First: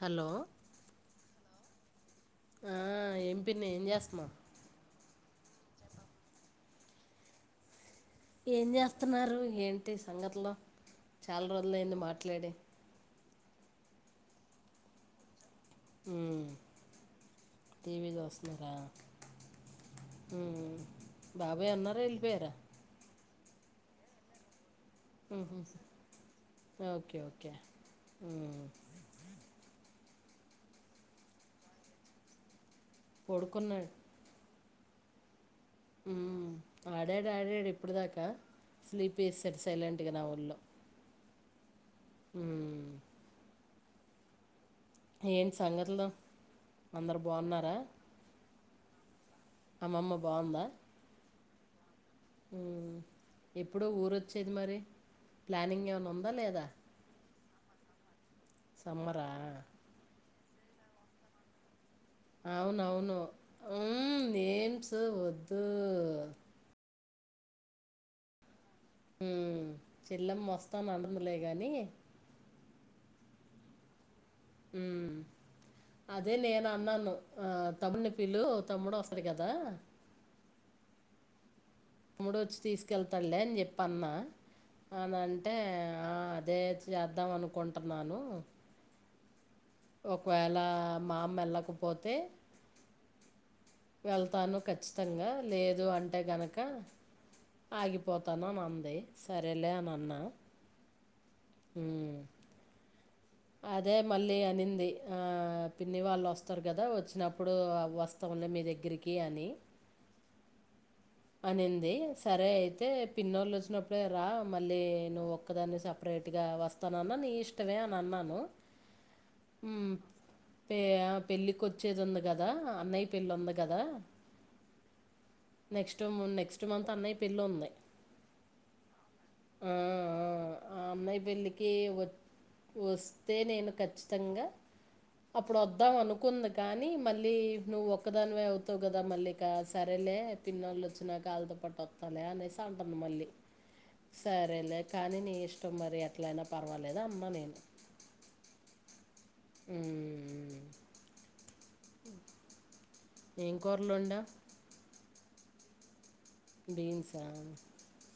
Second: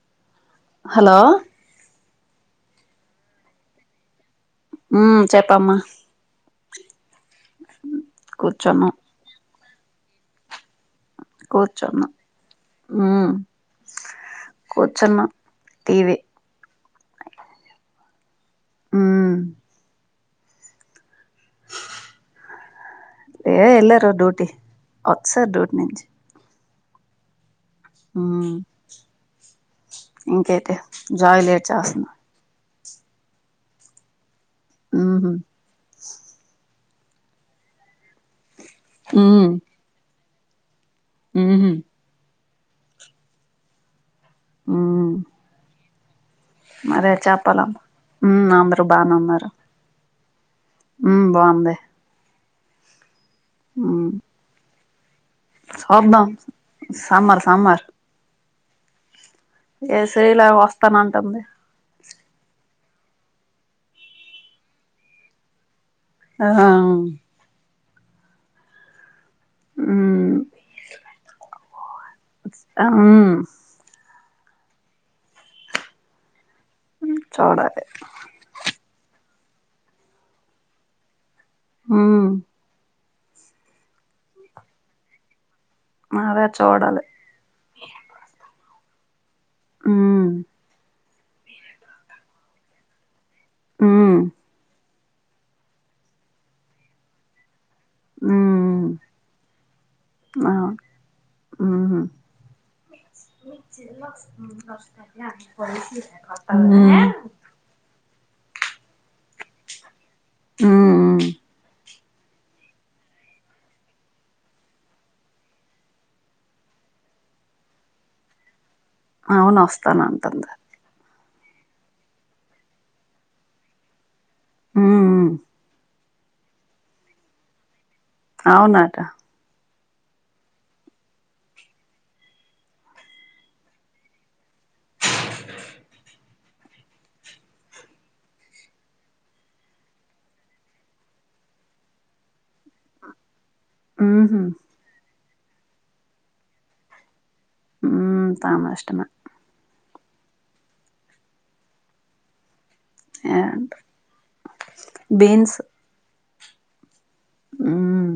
Hello hello ఆ ఏం పిన్ని ఏం చేస్తన్నావు ఉ చెప్పమ్మా ఏం కూర్చున్నాం చేస్తున్నారు ఏంటి సంగతులు చాలా రోజులైంది కూర్చున్నా మాట్లాడి ఉ కూర్చున్నా టీవీ ఉమ్ టీవీ వస్తుందా ఉ ఉ బాబాయ్ ఉన్నారా వెళ్ళిపోయారా లే ఎల్లారు డ్యూటి వత్సార్ ఉహు డ్యూటి నుంచి ఓకే ఓకే ఉ ఉమ్ ఇంకైతే జాయి లేట్ చేస్తున్నా పడుకున్నాడు ఉహు ఉ ఆడాడు ఆడాడు ఇప్పుడు దాకా స్లీప్ ఏసాడు సైలెంట్ గా నా [unintelligible] ఉ హు ఉ మ్మ్ ఏంటి సంగతులు మరే అందరు చెప్పల బాగున్నారా ఉ అందరు బానే ఉన్నారు అమ్మ బాగుందా ఉ బాగుంది ఉ ఎప్పుడో ఊరోచ్చేది మరి ప్లానింగ్ ఏమైనా హంభం ఉందా లేదా సమ్మర్ సమ్మర్ సమ్మరా ఏ శీలా వస్తానంటుంది అవున అవును ఉ నేమ్స్ వద్దు ఆహా అవును హ మ్మ్ చెల్లం మస్తాని అండదులే గాని అవు ఉ అదే నేను అన్నాను ఆ చూడాలి తమ్డిని పిల్లు తమ్ముడు వస్త రారు కదా ఉమ్ మూడు వచ్చి తీసుకెళ్తాడు లే అని చెప్పి అన్నా అ అంటే ఆ అదే చేద్దాం అనుకుంటున్నాను ఉమ్ ఒకవేళ మామ వెళ్ళకపోతే ఉమ్ వెళ్తాను ఖచ్చితంగా లేదు అంటే గనుక ఆగిపోతానుని ఉమ్ అంది సరేలే అని అన్నా అవును ఉమ్ అదే మళ్ళీ అనింది ఆ పిన్ని వాళ్ళు వస్తారు కదా వచ్చినప్పుడు వస్త పస్తంలో మీ దగ్గరికి అని ఉమ్ అనింది సరే అయితే పిన్నోళ్ళు వచ్చినప్పుడే రా మళ్ళీ నువ్వు ఒక్కదాన్ని సపరేట్గా వస్తాన అన్న నీ ఇష్టవే అని అన్నాను అవును వస్తాను అంటుంది పెళ్ళికిచ్చేది ఉంది కదా అన్నయ్య పెళ్లి ఉంది కదా ఉమ్ నెక్స్ట్ నెక్స్ట్ మంత్ అన్నయ్య పెళ్ళుంది అవునాట ఆ ఆ అన్నయ పెళ్ళికి వ వస్తే నేను ఖచ్చితంగా అప్పుడు వద్దాం అను ది కానీ మళ్ళీ నువ్వు ఒక్కదానివే అవుతావు కదా మళ్ళీ సరేలే పిన్నళ్ళు వచ్చిన కాలుతో పట్టు వస్తాల అనేసి అంటుంది మళ్ళీ ఉహు సరేలే కానీ నీ ఇష్టం మరి ఎట్లయినా పర్వాలేదు అన నేను ఉ తమా ఇష్టమా అ కూరలు వండావు బీన్స్ బీన్సా ఉమ్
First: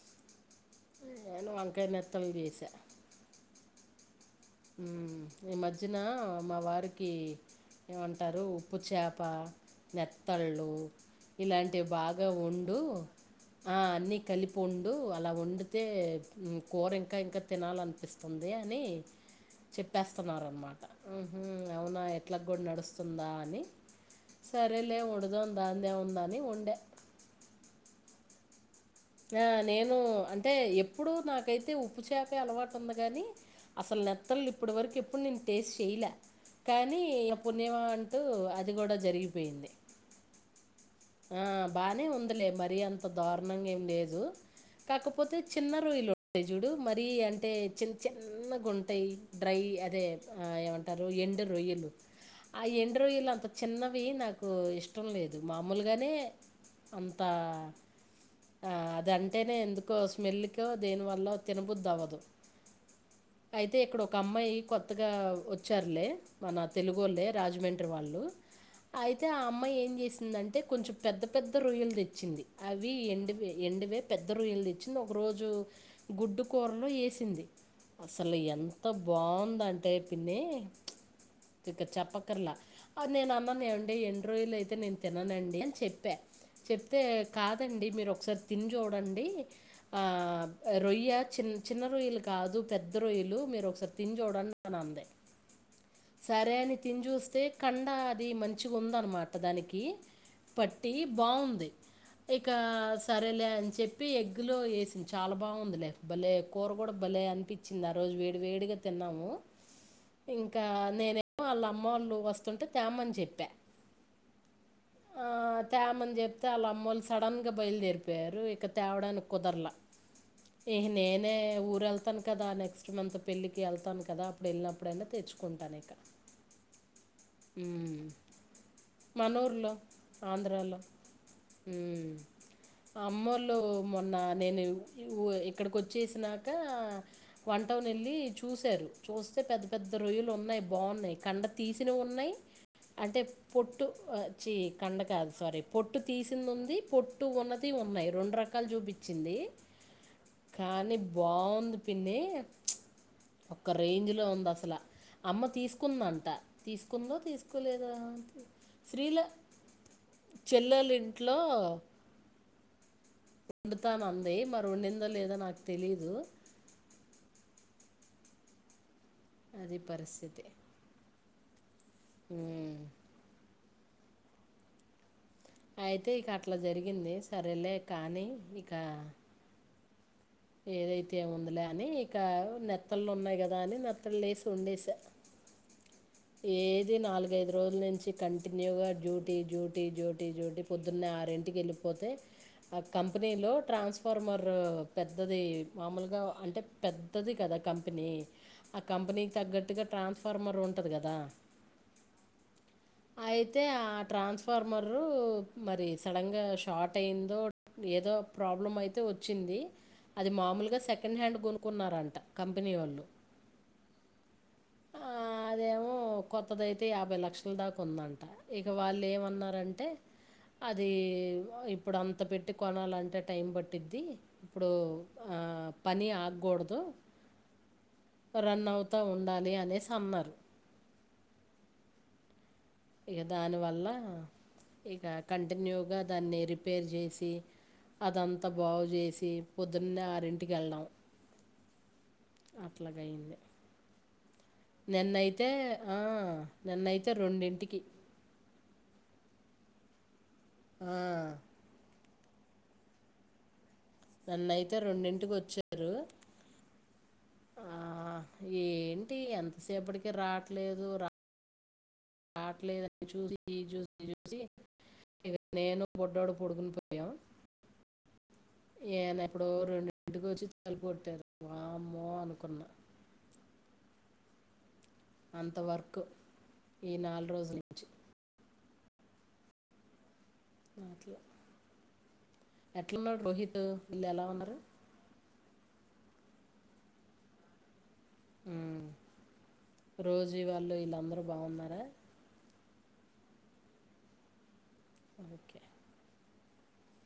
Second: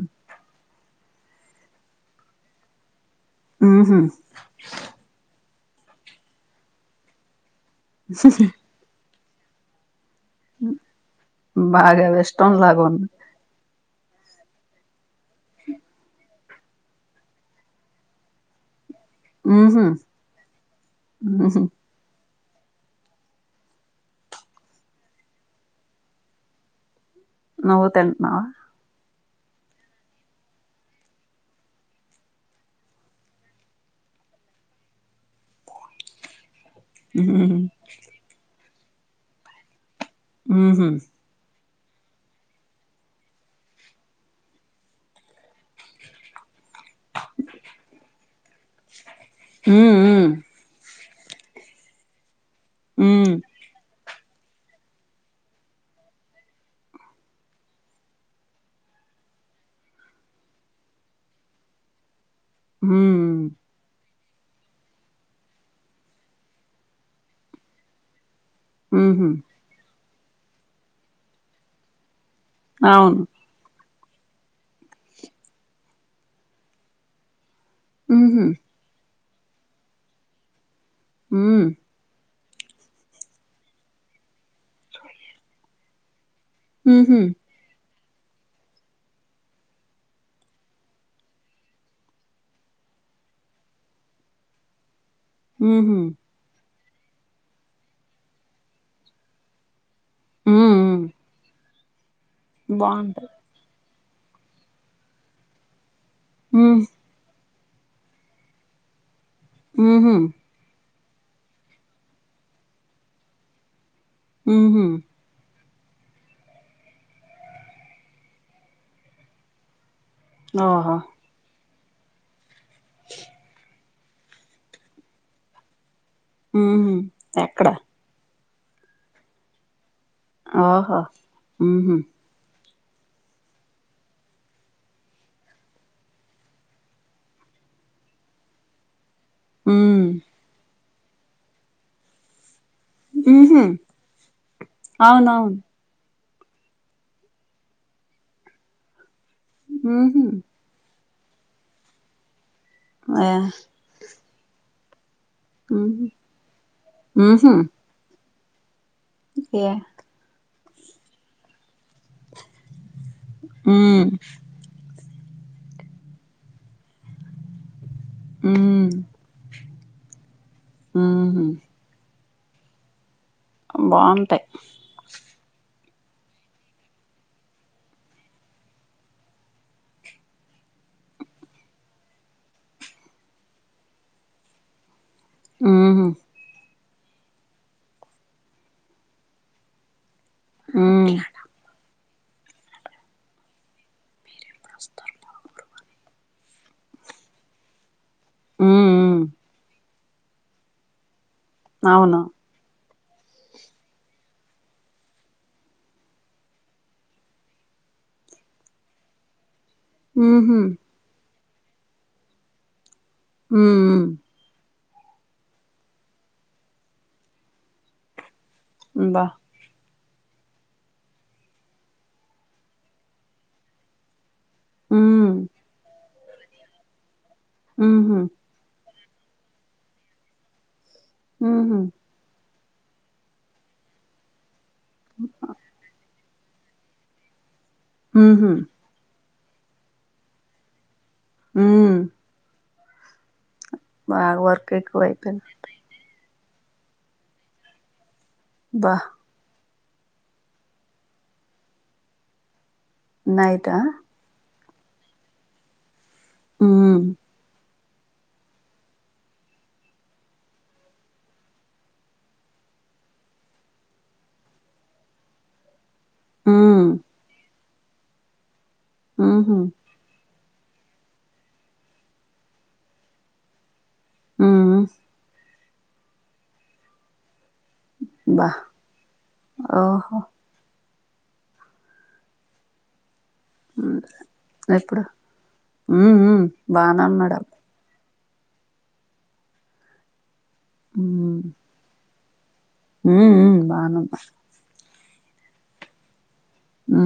నేను వంకాయ నెత్తలు చేశా ఉహు ఈ మధ్యన మా వారికి ఏమంటారు ఉప్పు చేప అప్ప నెత్తళ్ళు ఇలాంటివి బాగా ఇష్టం వండు లాగా ఉంది ఆ అన్నీ కలిపి వండు అలా వండితే కూర ఇంకా ఇంకా తినాలనిపిస్తుంది అనీ ఉహు చెప్పేస్తున్నారు అనమాట ఉహు అవునా ఎట్లకి కూడా నడుస్తుందా అని సరేలే వందుదాం దానిది ఏముంది అని వందా నువ్వు తంటన్నావా ఆ నేను అంటే ఎప్పుడు నాకైతే ఉప్పు చెపే అలవాటు ఉంది కాని అసలు నత్తలు ఇప్పటివరకు ఎప్పుడు నేను టేస్ట్ చేయలే కానీ ఈ ఉహు పుణ్యమ అంటూ అది కూడా జరిగిపోయింది ఉహు ఆ బానే ఉందిలే మరీ అంత దారుణంగా ఏం లేదు కాకపోతే చిన్న రొయలు ఉ చూడు మరీ అంటే చిన్న చిన్నగాంటాయి డ్రై అదే ఉమ్ ఆ ఏమంట ఎండు రొయ్యలు ఆ ఎండు ఉమ్ రొయ్యలు అంత ఉమ్ చిన్నవి నాకు ఇష్టం లేదు మా మాములుగానే అంత ఆ అదంటేనే ఎందుకో స్మెల్కో దేనివల్ల తినబుది అవ్వదు ఉమ్ అయితే ఇక్కడ ఒక అమ్మాయి కొత్తగా వచ్చారులే మన తెలుగు వాళ్ళ రాజమండ్రి వాళ్ళు అయితే హుహు. ఆ అమ్మాయి ఏం చేసిందంటే కొంచెం పెద్ద పెద్ద రొయ్యలు తెచ్చింది. అవి అవును. ఎండువే ఎండువే పెద్ద రొయ్యలు తెచ్చింది. ఒక రోజు గుడ్డు కూరలో ఏసింది. అసలు హుహు. ఎంత బా బాందంటే పిన్ని హ్మ్. ఇక చెప్పక్ అక్కర్లా నేనన్నాను, ఏవండి ఎండి రొయ్యలయితే నేను తిననండి అని చెప్పా. చెప్తే హుహు. కాదండి మీరో సరే తిని చూడండి. ఆ రొయ్య చిన్ చిన్న రొయ్యలు కాదు పెద్ద రొయ్య రొయ్యలు మీరొకసారి తిని చూడండి అనంది. ఉమ్ హుమ్ తిని చూస్తే కండ అది మంచిగుందనమాట, దానికి హ్మ్. పట్టి హ్మ్. బావుంది. ఇక బావుంటది. సరేలే అని చెప్పి ఎగ్గులో వేసింది. చాల బావుంది లే. బలే కూర హ్మ్. గూడ బలే అనిపించింది. ఆ రోజు వేడి వేడిగా తిన్నాము. హుహు. ఇంకా నేనేమో వాళ్ళ అమ్మోళ్ళు వస్తుంటే తామ్మని చెప్పా. ఉమ్ హుమ్ తామ్మని చెప్తే వాళ్ళమ్మోళ్ళు సడన్ గా బయలుదేరిపోయారు. ఇక తేవడానికి కుదరలా ఇగ ఓహో! నేనే ఉర్ ఊరెళ్తాను కదా, నెక్స్ట్ మంత్ పెళ్ళికి వెళ్తాను కదా, అప్పుడెళ్ళినప్పుడైనా తెచ్చుకుంటానిక. ఉమ్ హుమ్ ఎక్కడ మనూర్లో అహో ఊహు అమ్మోళ్లు మొన్న నేను ఊ ఇక్కడికి వచ్చేసినాక వంటోన్ వెళ్ళి చూసారు చూస్తే పెద్ద పెద్ద హ్మ్. రొయ్యలున్నాయ్, బావున్నాయి. కండ తీసిన ఉన్నయ్. అటే హుహు. పొట్టు ఆ చ్చి కండ కాదు అవునవును. సారీ పొట్టు తీసిందుంది, పొట్టు ఉన్నది ఉన్నాయ్, రెండు రకాలు చూపి నచ్చింది, హుహు. కానీ బావుంది పిన్ని. ఆ! ఒక రేంజ్ లో ఉందసల అమ్మ హుహు. తీసుకుందంట, తీసుకుందో హుహు. తీసుకోలేదా? శ్రీల యాహ్! చెల్లోలింట్లో హ్మ్. వండుతానంది మరి వండిందో, లేదో నాకు తెలీదు. ఉమ్ అది పరిస్థితి ఆ హ్మ్మ్ బాగుంటాయి అయితే ఇకట్లా జరిగింది. సరేలే కానీ ఇక ఏదైతే ఏముందిలే అని ఇక నెత్తళ్ళున్నాయి కదా! అని నెత్తళ్లేసి వండేస ఆహ ఏది నాలుగైదు రోజుల నుంచి కంటిన్యూగా డ్యూటీ డ్యూటీ డ్యూట్ నేను డ్యూటీ పొద్దున్నే హ్మ్. హ్మ్. ఆరింటికెళ్ళిపోతే, ఆ కంపెనీలో ట్రాన్స్ఫార్మర్ రో పెద్దది మామూలుగా అంటే పెద్దది కదా కంపెనీ. ఆ హ్మ్. కంపెనీకి తగ్గట్టుగా ట్రాన్స్ఫార్మర్ ఉంటది గదా. అవును అ అయితే ఆ ట్రాన్స్ఫార్మరు మరి సడన్గా షార్ట్ అయిందో ఏదో ప్రాబ్లం అయితే వచ్చింది. అది హుహు. మామూలుగా సెకండ్ హ్యాండ్ కొనుకున్నారంట కంపెనీ వోళ్ళు హ ఆ అదేమో కొత్తదయితే యాభై లక్షల దాకుందంట. ఇగ అబ్బా! వాళ్ళేమన్నారంటే? అది ఇప్పుడంత పెట్టి కొనాలంటే టైం పట్టిద్ది. ఇప్పుడు హ్మ్. ఆ పని ఆగకూడదు. ఊ హు తో ఉండాలి అనేసి అన్నరు ఊ హు ఇక దానివల్ల ఇక కంటిన్యూగా దాన్ని రిపేర్ చేసి అదంతా ఉహు బాగు చేసి పొద్దున్నే ఆరింటికి వెళ్ళాడం ఊ అట్లాగయింది బాగవత్ నిన్నైతే ఆ నిన్నైతే రెండింటికి భహ ఆ నైటా నన్నయితే రెండింటికి వచ్చారు ఊ ఆ ఏంటి ఎంతసేపటికి రాట్లేదు రాట్లేదుని చూసి చూసి చూసి ఇగ నేను బొడ్డుడో పోడుకును ఉమ్ పోయాం ఏనా ఎప్పుడు ఉహు రెండింటికి వచ్చి తలుపూ కోట్టారు వామ్మో అనుకున్న ఆ అంతవర్క్ ఈ నాలుగు రోజులు బ ఓహో ఆట్లా ఎట్లాన్నారు రోహిత్ వీళ్ళు ఎలా ఉన్నారు ఉ ఉ బానే ఉన్నాడు హు రోజి వాళ్ళు వీళ్ళందరూ బాగున్నారా ఊ ఊ బాగున ఓకే ఆ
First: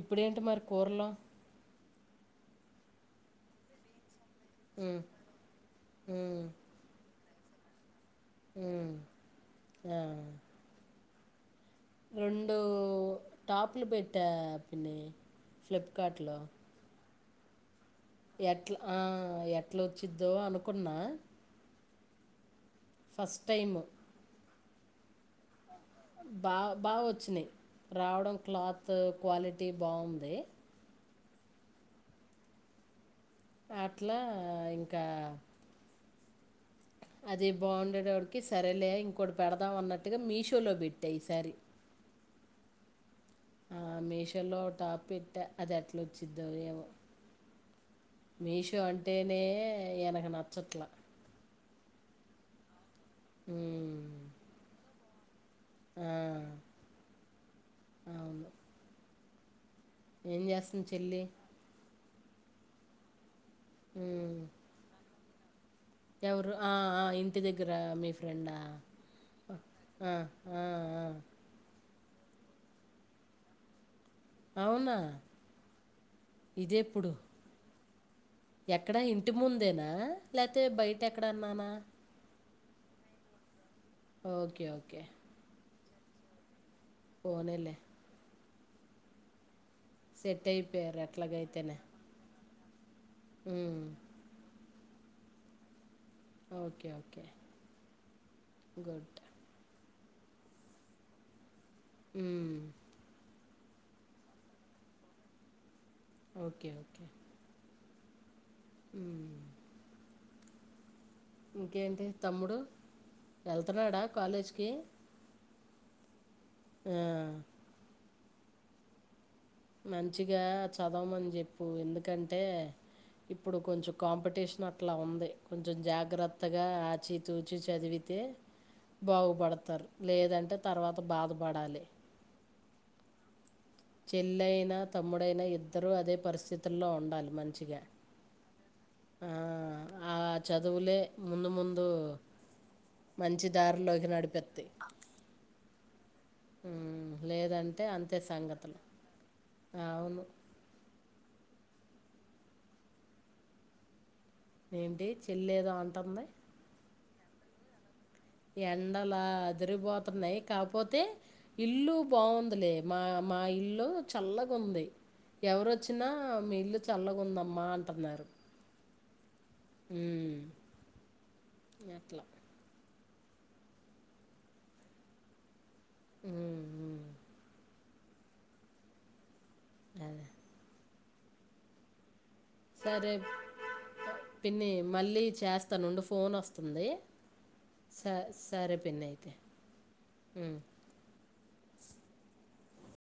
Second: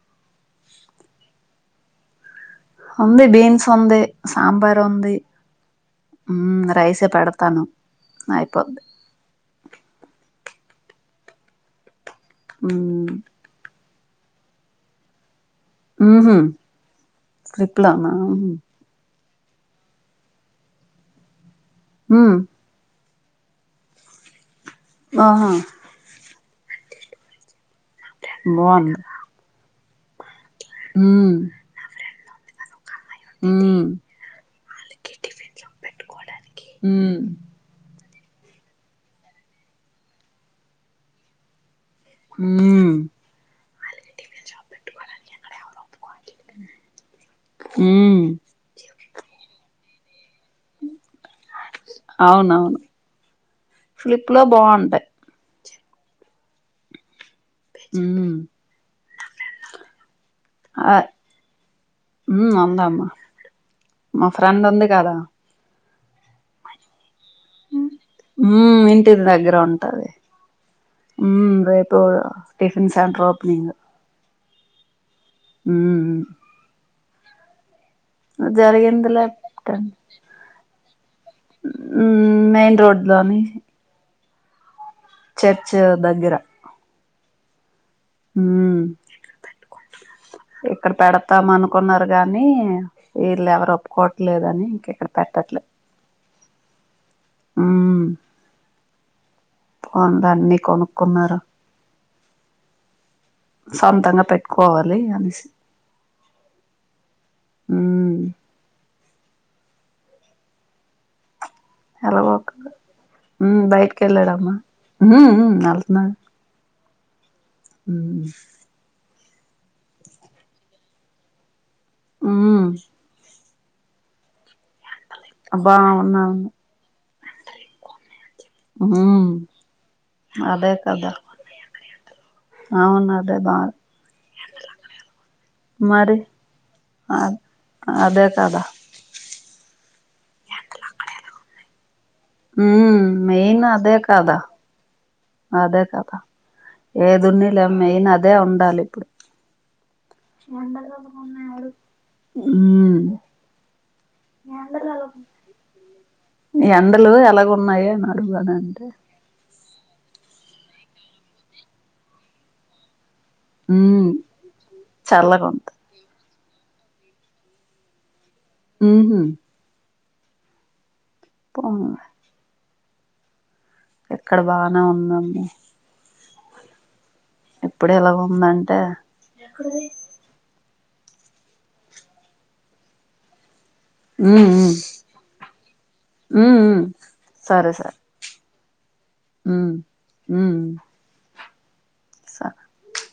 ఇప్పుడేంటి మరి కూరలో ఉంది బీన్స్ ఉంది సాబారు ఉమ్, ఉంది ఉమ్, రైస్ పెడత తను ఐపొద్ది ఉ రెండూ ఉమ్ టాప్లు పెట్ట పిన్ని ఫ్లిప్కార్ట్ ఉహు లో స్లిప్లోనా ఎట్లా ఆ ఎట్ల వచ్చిద్దో అనుకున్నా ఉ ఫస్ట్ టైము ఆహా బా బాగా వచ్చినాయి రావడం క్లాత్ బాగుంది క్వాలిటీ బాగుంది హఊ అట్లా ఇంకా ఉమ్ అది బాగుండేడు ఆడు సరేలే ఇంకోటి పెడదాం అన్నట్టుగా మీషోలో పెట్టా ఈసారి ఊ... ఆ మషోలో టాప్ పెట్టా అది ఎట్లా వచ్చిద్దో ఏమో ఉమ్ మీషో అంటేనే ఈనకు నచ్చట్ల అవునవును ప్లిప్ లో బావుటయి ఆ ఊ అవును ఏం జేస్తుంది ఆ చెల్లి ఉమ్ ఉందమ్మా, మా ఉమ్, ఫ్రెండ్ ఉంది కదా. ఎవరు ఆ ఆ ఇంత్ ఇంటి దగ్గర మీ ఫ్రెండా ఉమ్ ఇంటి దగ్గర ఉంటది ఆ, ఆఆ ఆ టిఫన్ సెంట్ర ఓపెనింగు అవునా, ఇదేప్పుడు? ఎక్కడ జరిగిందిలే ఇంటి ముందేనా, లేతే బయట ఎక్కడన్నానా ఉమ్ మెయిన్ రోడ్ లోని. Okay okay. చర్చ్ దగ్గర. పోనీలే ఉమ్ సెట్ ఇక్కడ అయిపోయారు పెడతాం అట్లాగైతేనే అనుకున్నారు గానీ వీళ్ళ ఎవరు మ్మ్. ఒప్పుకోవట్లేదని ఇంక ఇక్కడ పెట్టట్లే. Okay okay. ఉమ్ గుడ్ పోనీలె అన్ని కొనుక్కున్నారు. ఉమ్ సొంతంగా పెట్టుకోవాలి అనేసి ఓకే ఓకే. ఉమ్ ఉమ్ ఎలాగు, తమ్ముడు ఉమ్ వెళ్తున్నాడా బయటికెళ్ళాడమ్మా కాలేజ్కి ఉమ్ మ్మ్ వెళ్తున్నాడు. ఆ ఉమ్ మంచిగా చదవమని చెప్పు ఎందుకంటే ఉమ్ ఇప్పుడు కొంచెం కాంపిటీషన్ అట్లా ఉంది కొంచెం బావున్నాను జాగ్రత్తగా ఆచి తూచి చదివితే ఉమ్ బాగుపడతారు, లేదంటే అదే తర్వాత కదా బాధపడాలి. అవును అదే బాధ చెల్లయిన తమ్ముడైనా ఇద్దరూ అదే మరి పరిస్థితుల్లో అ ఉండాలి, మంచిగా అదే కదా ఆ ఆ చదువులే ముందు ముందు ఉమ్ మంచి మెయిన్ అదే దారిలోకి కాదా నడిపిస్తాయి అదే కదా. ఏ దున్నీలెమ్మా లేదంటే మెయిన్ అంతే అదే సంగతులు ఉండాలి ఇప్పుడు. అవును ఉమ్ ఏంటి చెల్లి ఏదో అంటుంది. లో ఎలాగున్నాయి అని అడ్ ఎండలా అదిరిపోతున్నాయి కాపోతే ఇల్లు బాగుందిలే, మా మా ఇల్లు ఉమ్ చల్లగా ఉంది, చల్లగుంది ఎవరొచ్చినా ఆ మీ ఇల్లు చల్లగుందమ్మా అంటున్నారు. ఉహు ఉమ్ పోమ్ అట్లా ఇక్కడ బానే ఉందమ్మా ఉమ్ ఎప్పుడెలా ఉందంటే అదే సరే ఉ ఉ పిన్ని మళ్ళీ చేస్తానుండు ఫోన్ ఉ ఉ వస్తుంది, సరే సరే స స్ సరే పన్నయితే ఉ ఉమ్ స